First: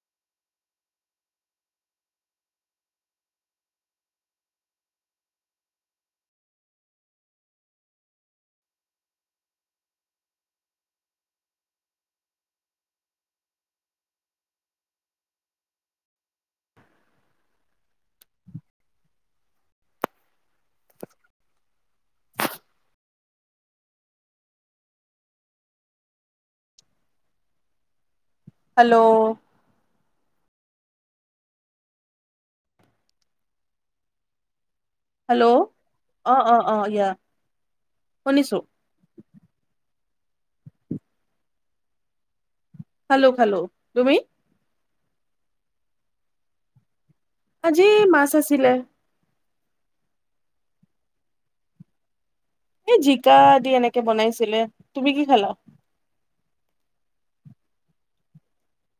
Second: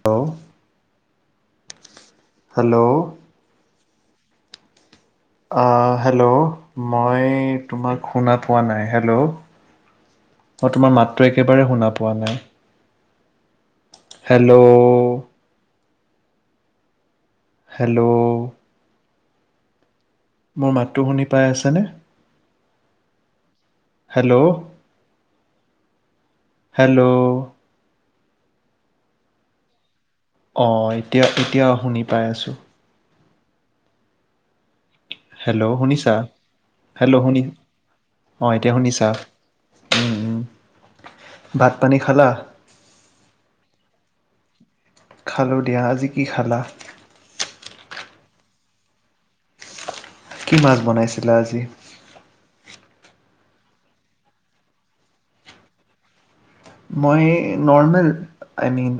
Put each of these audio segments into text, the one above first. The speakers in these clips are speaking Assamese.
হেল্ল ও হেল্ল' ওঁ হেল্ল' মই তোমাক শুনা পোৱা নাই হেল্ল' মই তোমাৰ মাতটো একেবাৰে শুনা পোৱা নাই হেল্ল' হেল্ল' ও মোৰ মাততো শুনি পাই আছেনে হেল্ল' হেল্ল' হেল্ল' ও অঁ এতিয়া এতিয়া শুনি পাই আছো হেল্ল' শুনিছা অ অ অ ইয়া হেল্ল' শুনি অঁ শুনিছো এতিয়া শুনিছা ভাত পানী খালা হেল্ল' খালো খালো, তুমি? খালোঁ দিয়া আজি কি খালা? আজি মাছ আছিলে। কি মাছ বনাইছিলে আজি? এই জিকা দি এনেকে বনাইছিলে তুমি কি খালা। মই নৰ্মৰ্মেল আই মিন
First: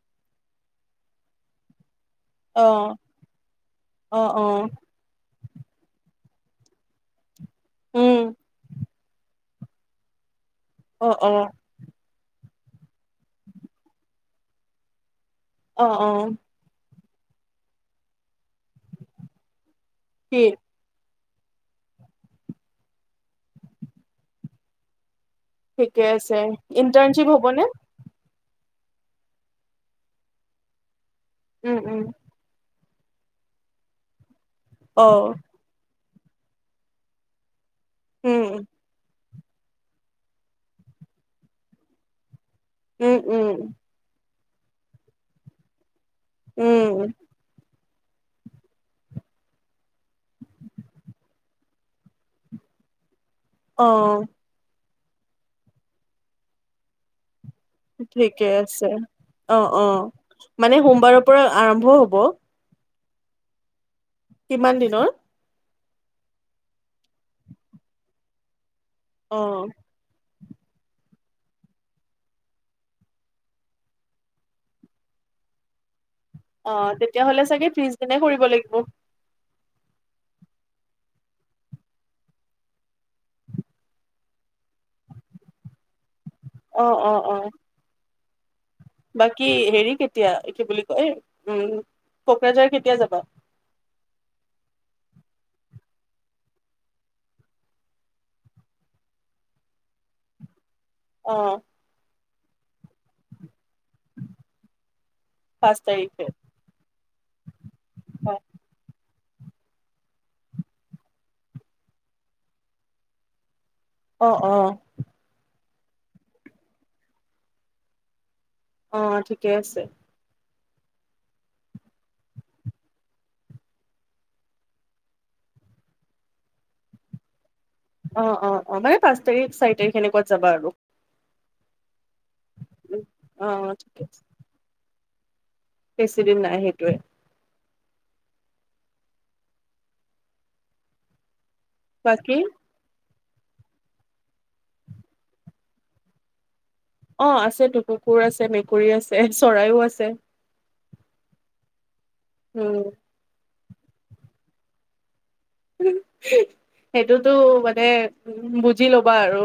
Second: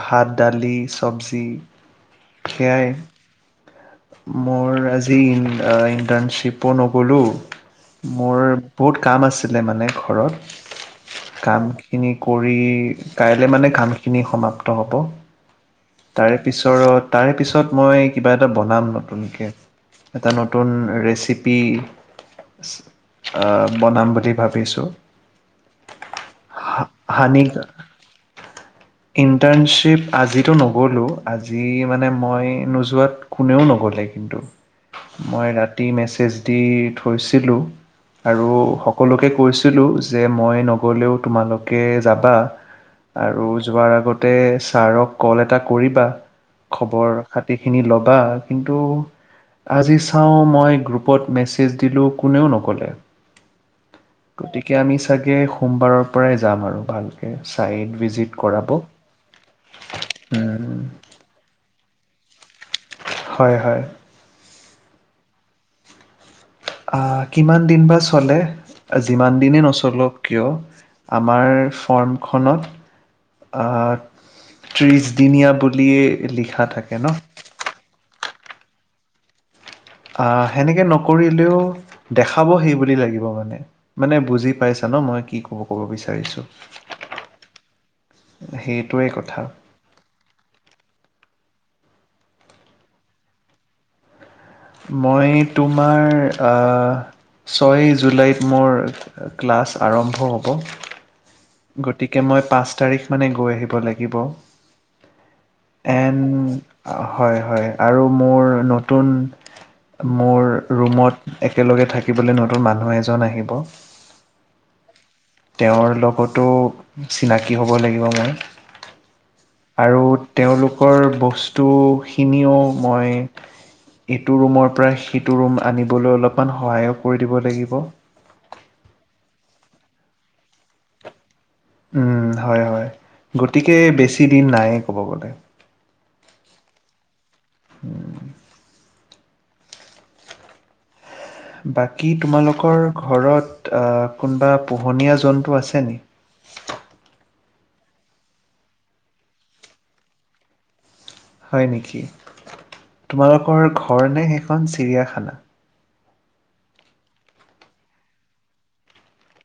ভাত দালি চবজি অ সয়াই অ অ মোৰ আজি ইণ্টাৰ্ণশ্বিপো নগ'লো উম মোৰ বহুত কাম আছে। আছিলে মানে ঘৰত অ অ কাম খিনি কৰি াই মানে কামখিনি সমাপ্ত হ'ব। অ অ তাৰে পিছৰত তাৰে পিছত মই কিবা এটা বনাম নতুনকৈ এটা কি নতুন ৰেচিপি পি বনাম বুলি ভাবিছোঁ। ঠিকে আছে ইণ্টাৰ্ণশ্বিপ হানি হ'বনে? ইণ্টাৰ্ণশ্বিপ আজি টো নগ'লো। আজি উম উম মানে মই নজ যোৱাত কোনেও নগ'লে কিন্তু অ মই ৰাতি মেচ এচ দি থৈছিলো। আৰু উম সকলোকে কৈছিলোঁ যে মই নগ'লেও তোমালোকে যাবা! উম আৰু উম যোৱাৰ আগত ততে ছাৰক কল এটা কৰিবা। উম খবৰ খাতি স খিনি ল'বা কিন্তু আজি চাওঁ মই গ্ৰুপত মেছেজ দিলোঁ কোনেও নক'লে অ! গতিকে আমি চাগে সোমবাৰৰ পৰাই যাম আৰু ভালকৈ ছাইট ভিজিট ঠিকে কৰাব আছে অ অ! মানে উম, সোমবাৰৰ পৰা আৰম্ভ হ'ব। ব হয় হয় কিমান দিনৰ আহ কিমান দিন বা চলে যিমান অ দিনেই নচলক কিয় আমাৰ ফ্ৰমখনত আ ত্ৰিছদিনীয়া বুলিয়েই অ তেতিয়া হ'লে চাগে ত্ৰিছ গিনে কৰিব। [unintelligible] অ সেনেকে নকৰিলেও দেখাব সেই বুলি লাগিব মানে মানে বুজি পাইছা ন মই কি কব ক'ব বিচাৰিছো। অ অ অ সেইটোৱে কথা বাকী হেৰি কেতিয়া কি বুলি কয়? উম কোকৰাঝাৰ কেতিয়া যাবা? মই তোমাৰ আ ছয় জুলাইত মোৰ ক্লাছ আৰম্ভ হ'ব। অ হ গতিকে মই পাঁচ তাৰিখ মানে গৈ আহিম। [unintelligible] লাগিব পাঁচ এম তাৰিখে অ হয় হয় আৰু মোৰ নতুন মোৰ ৰুমত একেলগে থাকিবলৈ নতুন মানুহ এজন আহিব। অ অ তেওঁৰ লগত টো চিনাকি হ'ব লাগিব মই অ ঠিকে আছে। আৰু তেওঁলোকৰ বস্তুখিনিও মই এইটো ৰুমৰ পৰা সিটো ৰুম আনিবলৈ অলপমান সহায়ো কৰি দিব লাগিব। অ অ অ মানে পাঁচ তাৰিখ চাৰি তাৰিখ সেনেকুৱাত যাবা আৰু উম হয় হয় অ গতিকে ঠিকে আছে বেছি দিন নাইয়ে ক'ব গ'লে বেছিদিন নাই সেইটোৱে উ বাকী তোমালোকৰ ঘৰত কোনোবা পোহনীয়া জন্তু আছে নি অ আছে কুকুৰ আছে, মেকুৰী আছে, চৰাইও আছে, হয় নেকি উম তোমালোকৰ ঘৰ নে সেইখন চিৰিয়াখানা? সেইটোতো মানে উ বুজি লবা আৰু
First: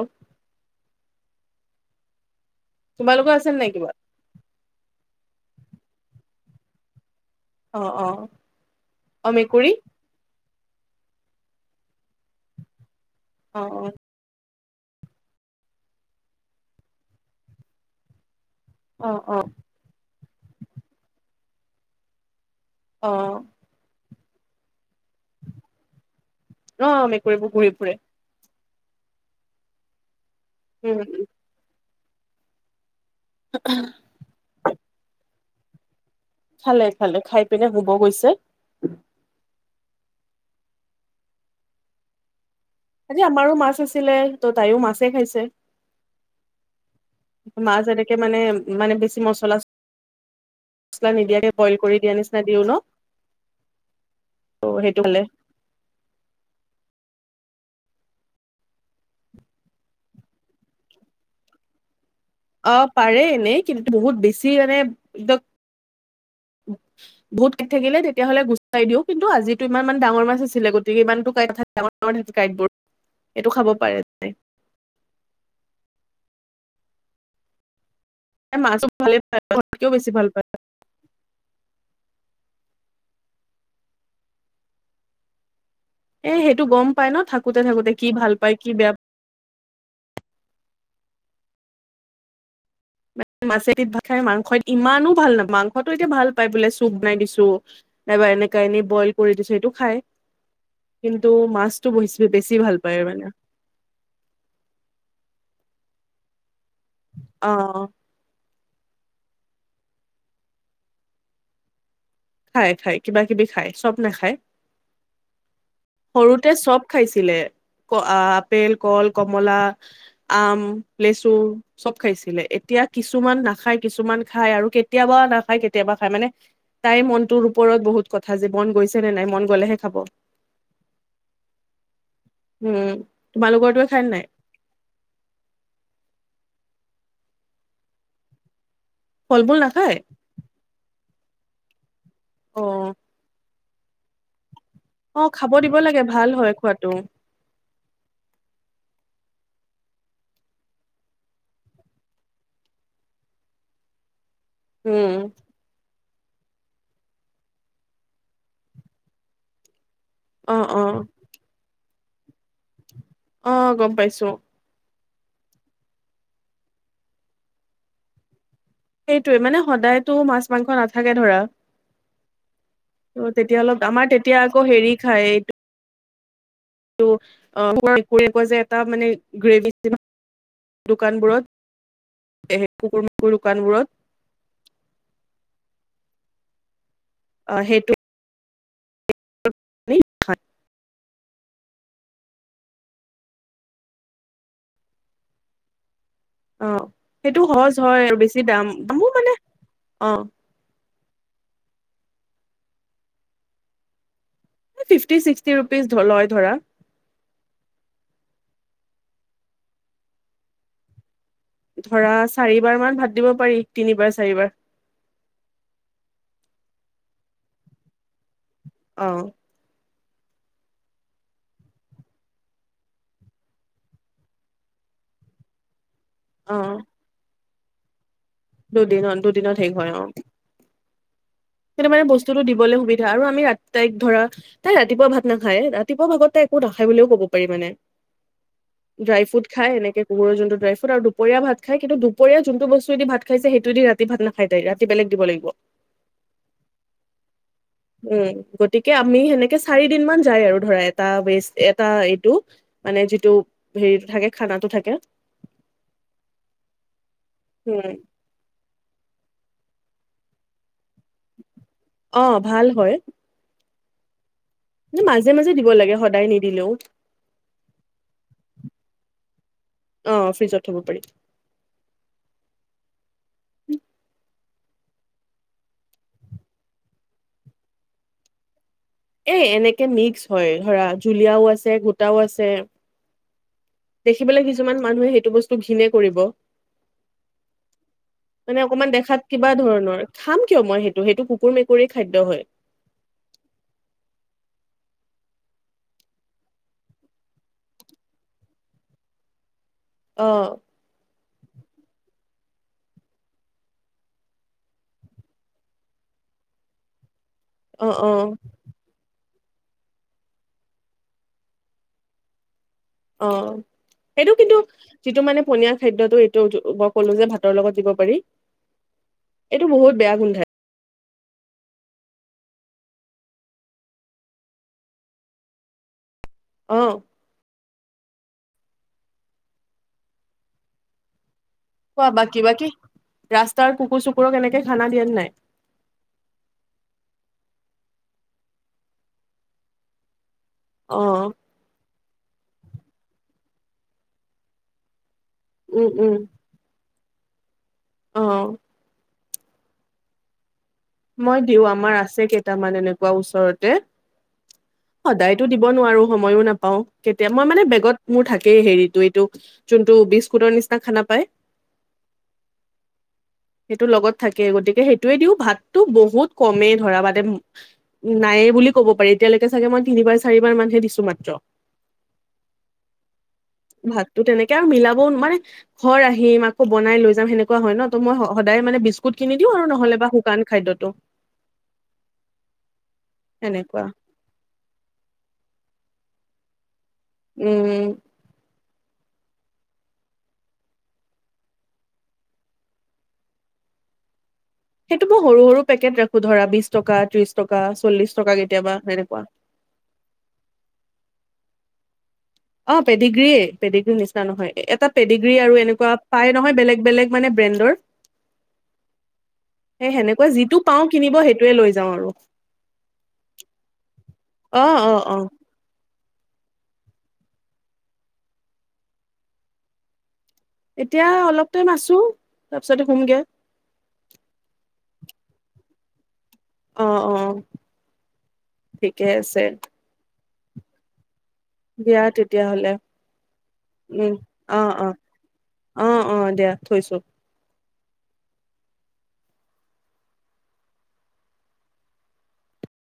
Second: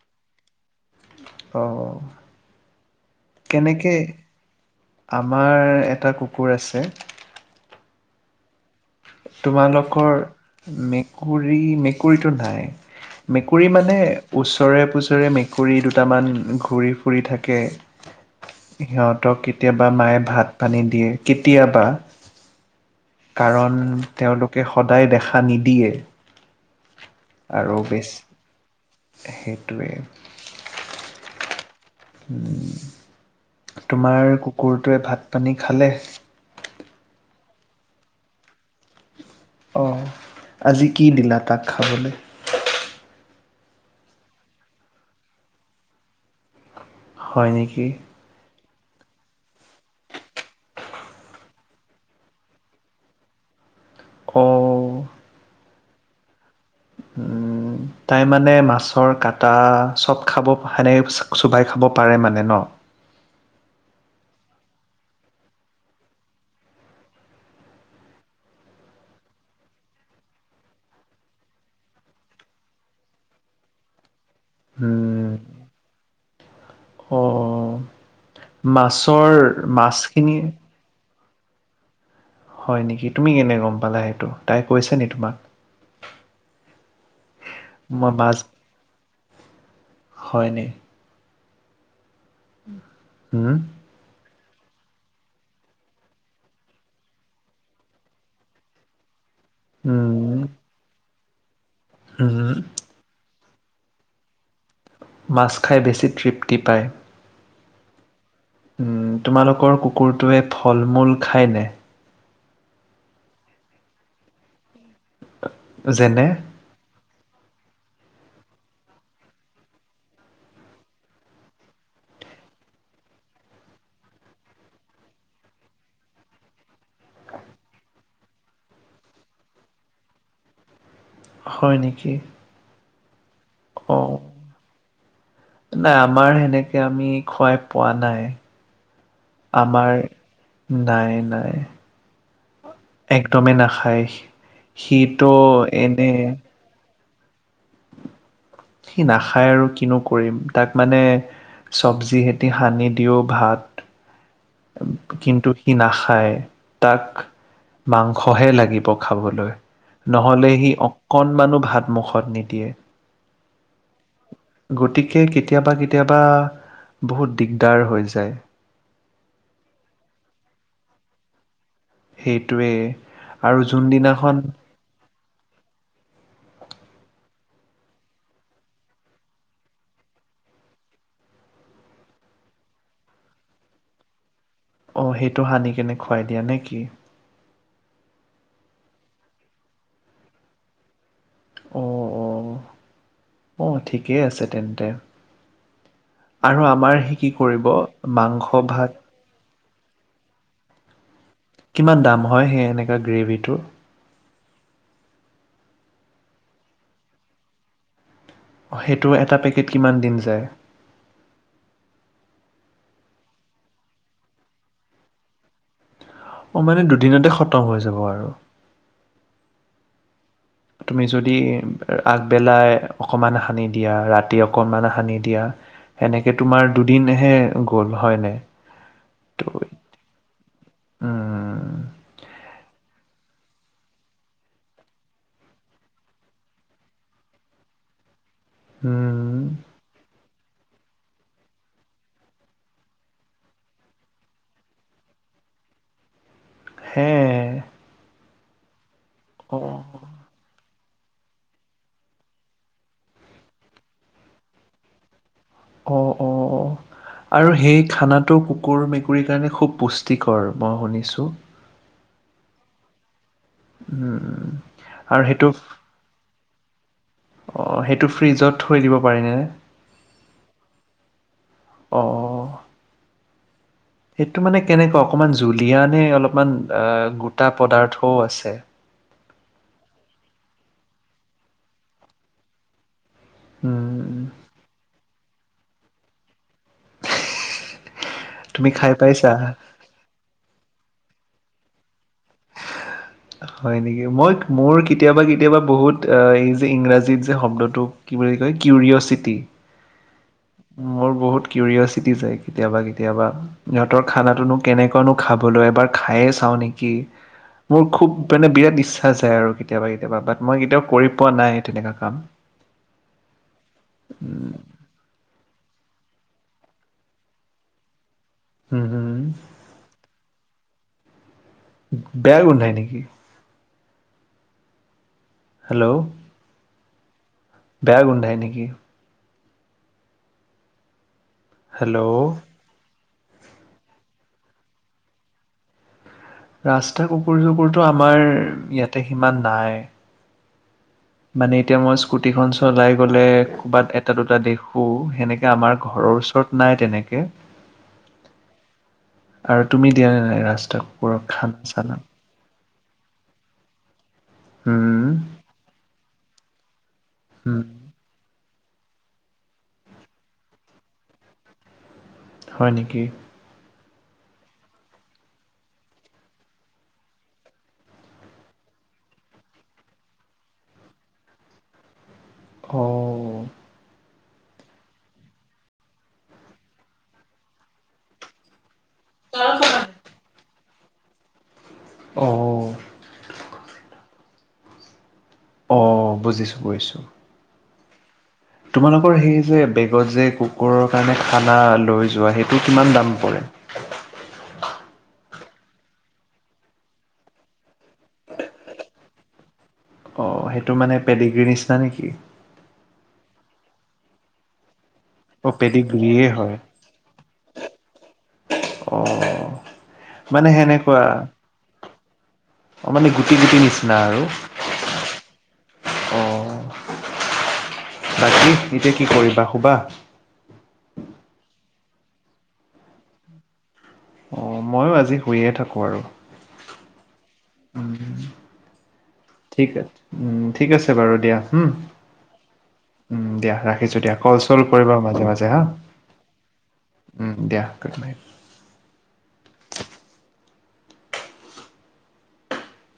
অঁ অঁ তোমালোকৰ আছে নাই কিবা আমাৰ এটা কুকুৰ আছে অ অ অ মেকুৰী তোমালোকৰ মেকুৰী মেকুৰীটো নাই অ মেকুৰী মানে ওচৰে পুছৰে মেকুৰী দুটামান ঘূৰি ফুৰি থাকে অ অ অ সিহঁতক কেতিয়াবা মায়ে ভাত ভাত পানী দিয়ে কেতিয়াবা অ কাৰণ তেওঁলোকে স সদায় দেখা নিদিয়ে অ মেকুৰী বোৰ পোহি আৰু ফুৰে বেছ সেইটোৱে উম উ উম তোমাৰ কুকুৰটোৱে ভাত পানী খালে খালে খালে খাই পিনে শুব গৈছে অঁ আজি কি দিলা তাক খাবলৈ আজি আমাৰো মাছ আছিলে ত' তাইও মাছে খাইছে হয় মাছ নেকি? এনেকে মানে মানে বেছি মচলা চছলা নিদিয়াকে বইল কৰি দিয়া নিচিনা দিওঁ ন অ সেইটো খালে উম তাই মানে মাছৰ কাটা চব খাব সেনেকে চোবাই খাব পাৰে মানে ন? অ পাৰে এনেই কিন্তু বহুত বেছি মানে একদম বহুত কাইট থাকিলে তেতিয়া হ'লে গুচাই দিওঁ কিন্তু আজিটো ইমান মান ডাঙৰ মাছ আছিলে গতিকে ইমানতো ক ডাঙৰ ডাঙৰ থাকে কাঁইটবোৰ এইটো খাব পাৰে পাৰে ন উম অ মাছো ভালে মাছৰ পায় ঘৰতকেও বেছি ভাল মাছখিনি পায় হয় নেকি তুমি কেনে গম পালা সেইটো তাই কৈছে নি তোমাক এ সেইটো গম পাই ন থাকোতে থাকোতে কি মই ভাল মাছ পায় কি বেয়া পায় হয় নি? উম মিত মাছেদি ভাত খাই মাংস মাংস ইমানো ভাল নাপ মাংসটো এতিয়া ভাল পায় বোলে চুপ বনাই দিছো নাইবা এনেকা এনেই বইল কৰি দিছো সেইটো খাই উম কিন্তু মাছ এইটো বহি চোৱে বেছি উম ভাল পায় মানে। মাছ খাই বেছি তৃপ্ত টিপায়। অ উম উ উ তোমালোকৰ কুকুৰটোৱে ফল মূল খায় নে? খায় খায় কিবা কিবি খায় চব নে খায়। যেনে সৰুতে চব খাইছে। এৰিদিলে ক আ আ আপেল, কল, কমলা, আম, লেচু চব খাইছিলে। এতিয়া কিছুমান নাখায়, কিছুমান খায় আৰু কেতিয়াবা নাখায়, কেতিয়াবা খায় মানে তাইৰ মনটোৰ ওপৰত বহুত কথা যে মন গৈছে নে নাই মন গলেহে খাব। হয় নেকি? উম। তোমালোকৰটোৱে খায় নে অ', নাই নাই। আমাৰ সেনেক এতিয়া, আমি খোৱাই পোৱা নাই ফল মূল আমাৰ নাখায় নাইন নাই, অ একদমেই নাখায় সি। অ', খাব দিব লাগে। ভাল হয়, খোৱাটো সি নাখায়, আৰু কিনো কৰিম? তাক মানে, সব্জিহেতি সানি দিওঁ ভাত উম কিন্তু, সি নাখায় খায়, তাক মাংসহে লাগিব খাবলৈ। নহ'লে, অ সি অ অকণমানো ভাত মুখত নিদিয়ে। অ', গম পাইছো। গতিকে, কেতিয়াবা-কেতিয়াবা বহুত দিগদাৰ হৈ যায়। সেইটোৱেই, মানে, সদায়তো মাছ-মাংস নাথাকে, ধৰা। সেইটোৱেই, আৰু যোনদিনাখন খাই, এইটো [unintelligible] কয় যে, এটা, মানে, গ্ৰেভি, [unintelligible] দোকানবোৰত। এই কুকুৰ-মেকুৰী দোকানবোৰত [unintelligible] অ, সেইটো সানি কিনে খুৱাই দিয়া নে কি? আ, সেইটো ই ভাত। অ', অ', অ'। ঠিকেই আছে, তেন্তে। আৰু অ', আমাৰ সি কি সেইটো কৰিব সহজ হয়। আৰু, বেছি মাংস ভাত দাম-দামো, মানে অ। কিমান দাম হয়, সেই এনেকা গ্ৰেভিটোৰ? এই ফিফটি-ছিক্সটি ৰুপিজ ধৰ লয়, ধৰা হয়, সেইটো এটা পেকেট, কিমান দিন যায়? ধৰা, চাৰিবাৰমান ভাত দিব পাৰি। তিনিবাৰ-চাৰিবাৰ। অ, মানে, দুদিনতে খতম হৈ যাব, আৰু অ'। তুমি যদি আগবেলাই অকণমান সানি দিয়া, ৰাতি অকণমান সানি দিয়া। সেনেকে, অ তোমাৰ দুদিনহে। গ'ল হয়নে? দুদিনত ত দুদিনত শেষ হয় অ উম। সেইটো, মানে, বস্তুটো দিবলৈ সুবিধা। আৰু আমি ৰাতি তাইক, ধৰা, তাই ৰাতিপুৱা ভাত নাখায়। ৰাতিপুৱা ভাগত তাই একো নাখায় বুলিও ক'ব পাৰি, মানে। ড্ৰাই উম ফ্ৰুট খাই, এনেকে, কুকুৰৰ যোন। ড্ৰাই ফ্ৰুট আৰু দুপৰীয়া ভাত খাই। কিন্তু, দুপৰীয়া যোনটো বস্তু দি ভাত খাইছে, সেইটো দি ৰাতি ভাত নাখায়। তাই, ৰাতি, বেলেগ দিব লাগিব। হে এ? উম, গতিক। কে, আমি সেনেকে চাৰি দিনমান যায় আৰু, ধৰা, এট। এটা বেছ, এটা এইটো, মানে, যিটো হেৰিটো থাকে, খানাটো থাকে। অ', অ', অ'। আৰু সেই উম খানাটো কুকুৰ মেক কুৰি কাৰণে খুব পুষ্টিকৰ মই শুনিছোঁ। অ ভাল হয়। উম। মাজে মাজে দিব লাগে সদায় নিদ। দিলো। অঁ সেইটো ফ্ৰিজত থৈ দিব পাৰে নেনে? অ ফ্ৰিজত থব পাৰি অঁ উ [inaudible] এইটো মানে কেনেকুৱা অকমান জুলিয়ানে অলপমান এ গোটা পদাৰ্থও আছে। এ এনেকে মিক্স হয় ধৰা জুলীয়াও আছে গোটাও আছে। উম, দেখি পালে কিছুমান মানুহে সেইটো বস্তু ঘীনে কৰিব। মানে তুমি খাই অকমান দেখাত পাইছা? কিবা ধৰণৰ খাম কিয় মই সেই। ত' সেইটো কুকুৰ মেকুৰী খাদ্য হয়। হয় নেকি? মই মোৰ কেতিয়াবা কেতিয়াবা বহুত এই যে ইংৰাজীত যে শব্দটো কি বুলি কয় কিউৰিয়চিটি। অ', মোৰ বহুত। কিউৰিয়চিটি যায় কেতিয়াবা, কেতিয়াবা ইহঁতৰ খানাটোনো কেনেকুৱানো খাবলৈ? এবাৰ খায়েই চাওঁ নেকি? মোৰ অ', খুব অ', মানে বিৰাট ইচ্। ছা যাই আৰু কেতিয়াবা, কেতিয়াবা বাট মই কেতিয়াও কৰি পোৱা নাই তেনেকুৱা কাম। অ সেইটো কিন্তু যিটো মানে পনীয়া। খাদ্যটো এইটো মই ক'লো যে ভাতৰ লগত দিব পাৰি। হুম হুম এইটো বহুত বেয়া গোন্ধাই। বেয়া গোন্ধাই নেকি? হেল্ল'? অ। বেয়া গোন্ধাই নেকি? কোৱা হেল্ল' বাকি বাকি। ৰাস্তাৰ কুকুৰ চুকুৰক কেনেকে খানা দিয়ে নাই? ৰাস্তা কুকুৰ চুকুৰতটো আমাৰ ইয়াতে সিমান নাই। অ', মানে এতিয়া মই স্কুটিখন। চলাই গ'লে ক'ৰবাত এটা দুটা দেখো সেনেকে এতিয়া আমাৰ উম, ঘৰৰ ওচৰত নাই তেনেকে। কে? অহ আৰু তুমি দিয়া নে নাই ৰাস্তা? কুকুৰৰ মই খানা দিওঁ আমাৰ চানা আছে কেইটামান এনেকুৱা। এনেকুৱা ওচৰতে। উম, সদায়তো দিব নোৱাৰো। সময়ো নাপাওঁ। কেতিয়া মই উম, মানে বেগত মোৰ থাকে হেই হেৰিতটো এইটো যোনটো বিস্কুটৰ নিচিনা খানা পায়। হয় নেকি? সেইটো লগত থাকে গতিকে সেইটয়ে দিওঁ ভাত। তো বহুত কমেই ধৰা মাানে নাইে বুলি ক'ব পাৰি এতিয়ালৈকে চাগে মই তিনিবাৰ চাৰিবাৰ মানহে দিছো মাত্ৰ। অ'। ভাত। ত' তেনেকে আৰু মিলাবও মানে ঘৰ আহিম আকৌ বনাই লৈ যাম সেনেকুৱা হয় ন ত মই সদায় মানে বি। কুট কিনি দিওঁ আৰু নহলে বা শুকান। খাদ্যটো। অ', অ', সনেকুৱা। অ বুজিছো বুজিছোঁ। উম। তোমালোকৰ সেই যে বেগত যে কুকুৰৰ কাৰণে খানা লৈ যোৱা সেইটো কিমান দাম পৰে? সেইটো মই সৰু সৰু পেকেট ৰাখো ধৰা বিশ টকা ত্ৰিশ টকা চল্লিশ টকা কেতিয়াবা তেনেকুৱা। অ সেইটো মানে পেডিগীৰ নিচিনা নেকি? অ পেডিগ্ৰীে পেডিগ্ৰ্ৰী নিচিনা নহয় এটাত পেডগ্ৰী অ', আৰু এনেকুৱা পেডিগ্ৰীয়ে পাই নহয় হয়। বেলেগ বেলেগ মানে ব্ৰেণ্ডৰ অ', সেই সেনেকুৱা মানে যিটো পাওঁ সেনেকুৱা কিনিব সেইটোৱে লৈ যাওঁ আৰু অ', মানে গুটি গুটি নিচিনা আৰু অ অ অ। অ বাকী এতিয়া কি কৰিবা শুবা? এতিয়া অলপ টাইম আছো তাৰপিছতে হোমগে। অ ময়ো আজি শুইয়ে থাকোঁ আৰু। অ অ। উম, ঠিকে আছে। ঠিক আছে ঠিক আছে বাৰু দিয়া। হম দিয়া তেতিয়াহলে উম দিয়া ৰাখিছো উম দিয়া কল চল অ অ কৰিবা মাজে মাজে হা অ অ দিয়া থৈছো উম দিয়া। গুট নাইত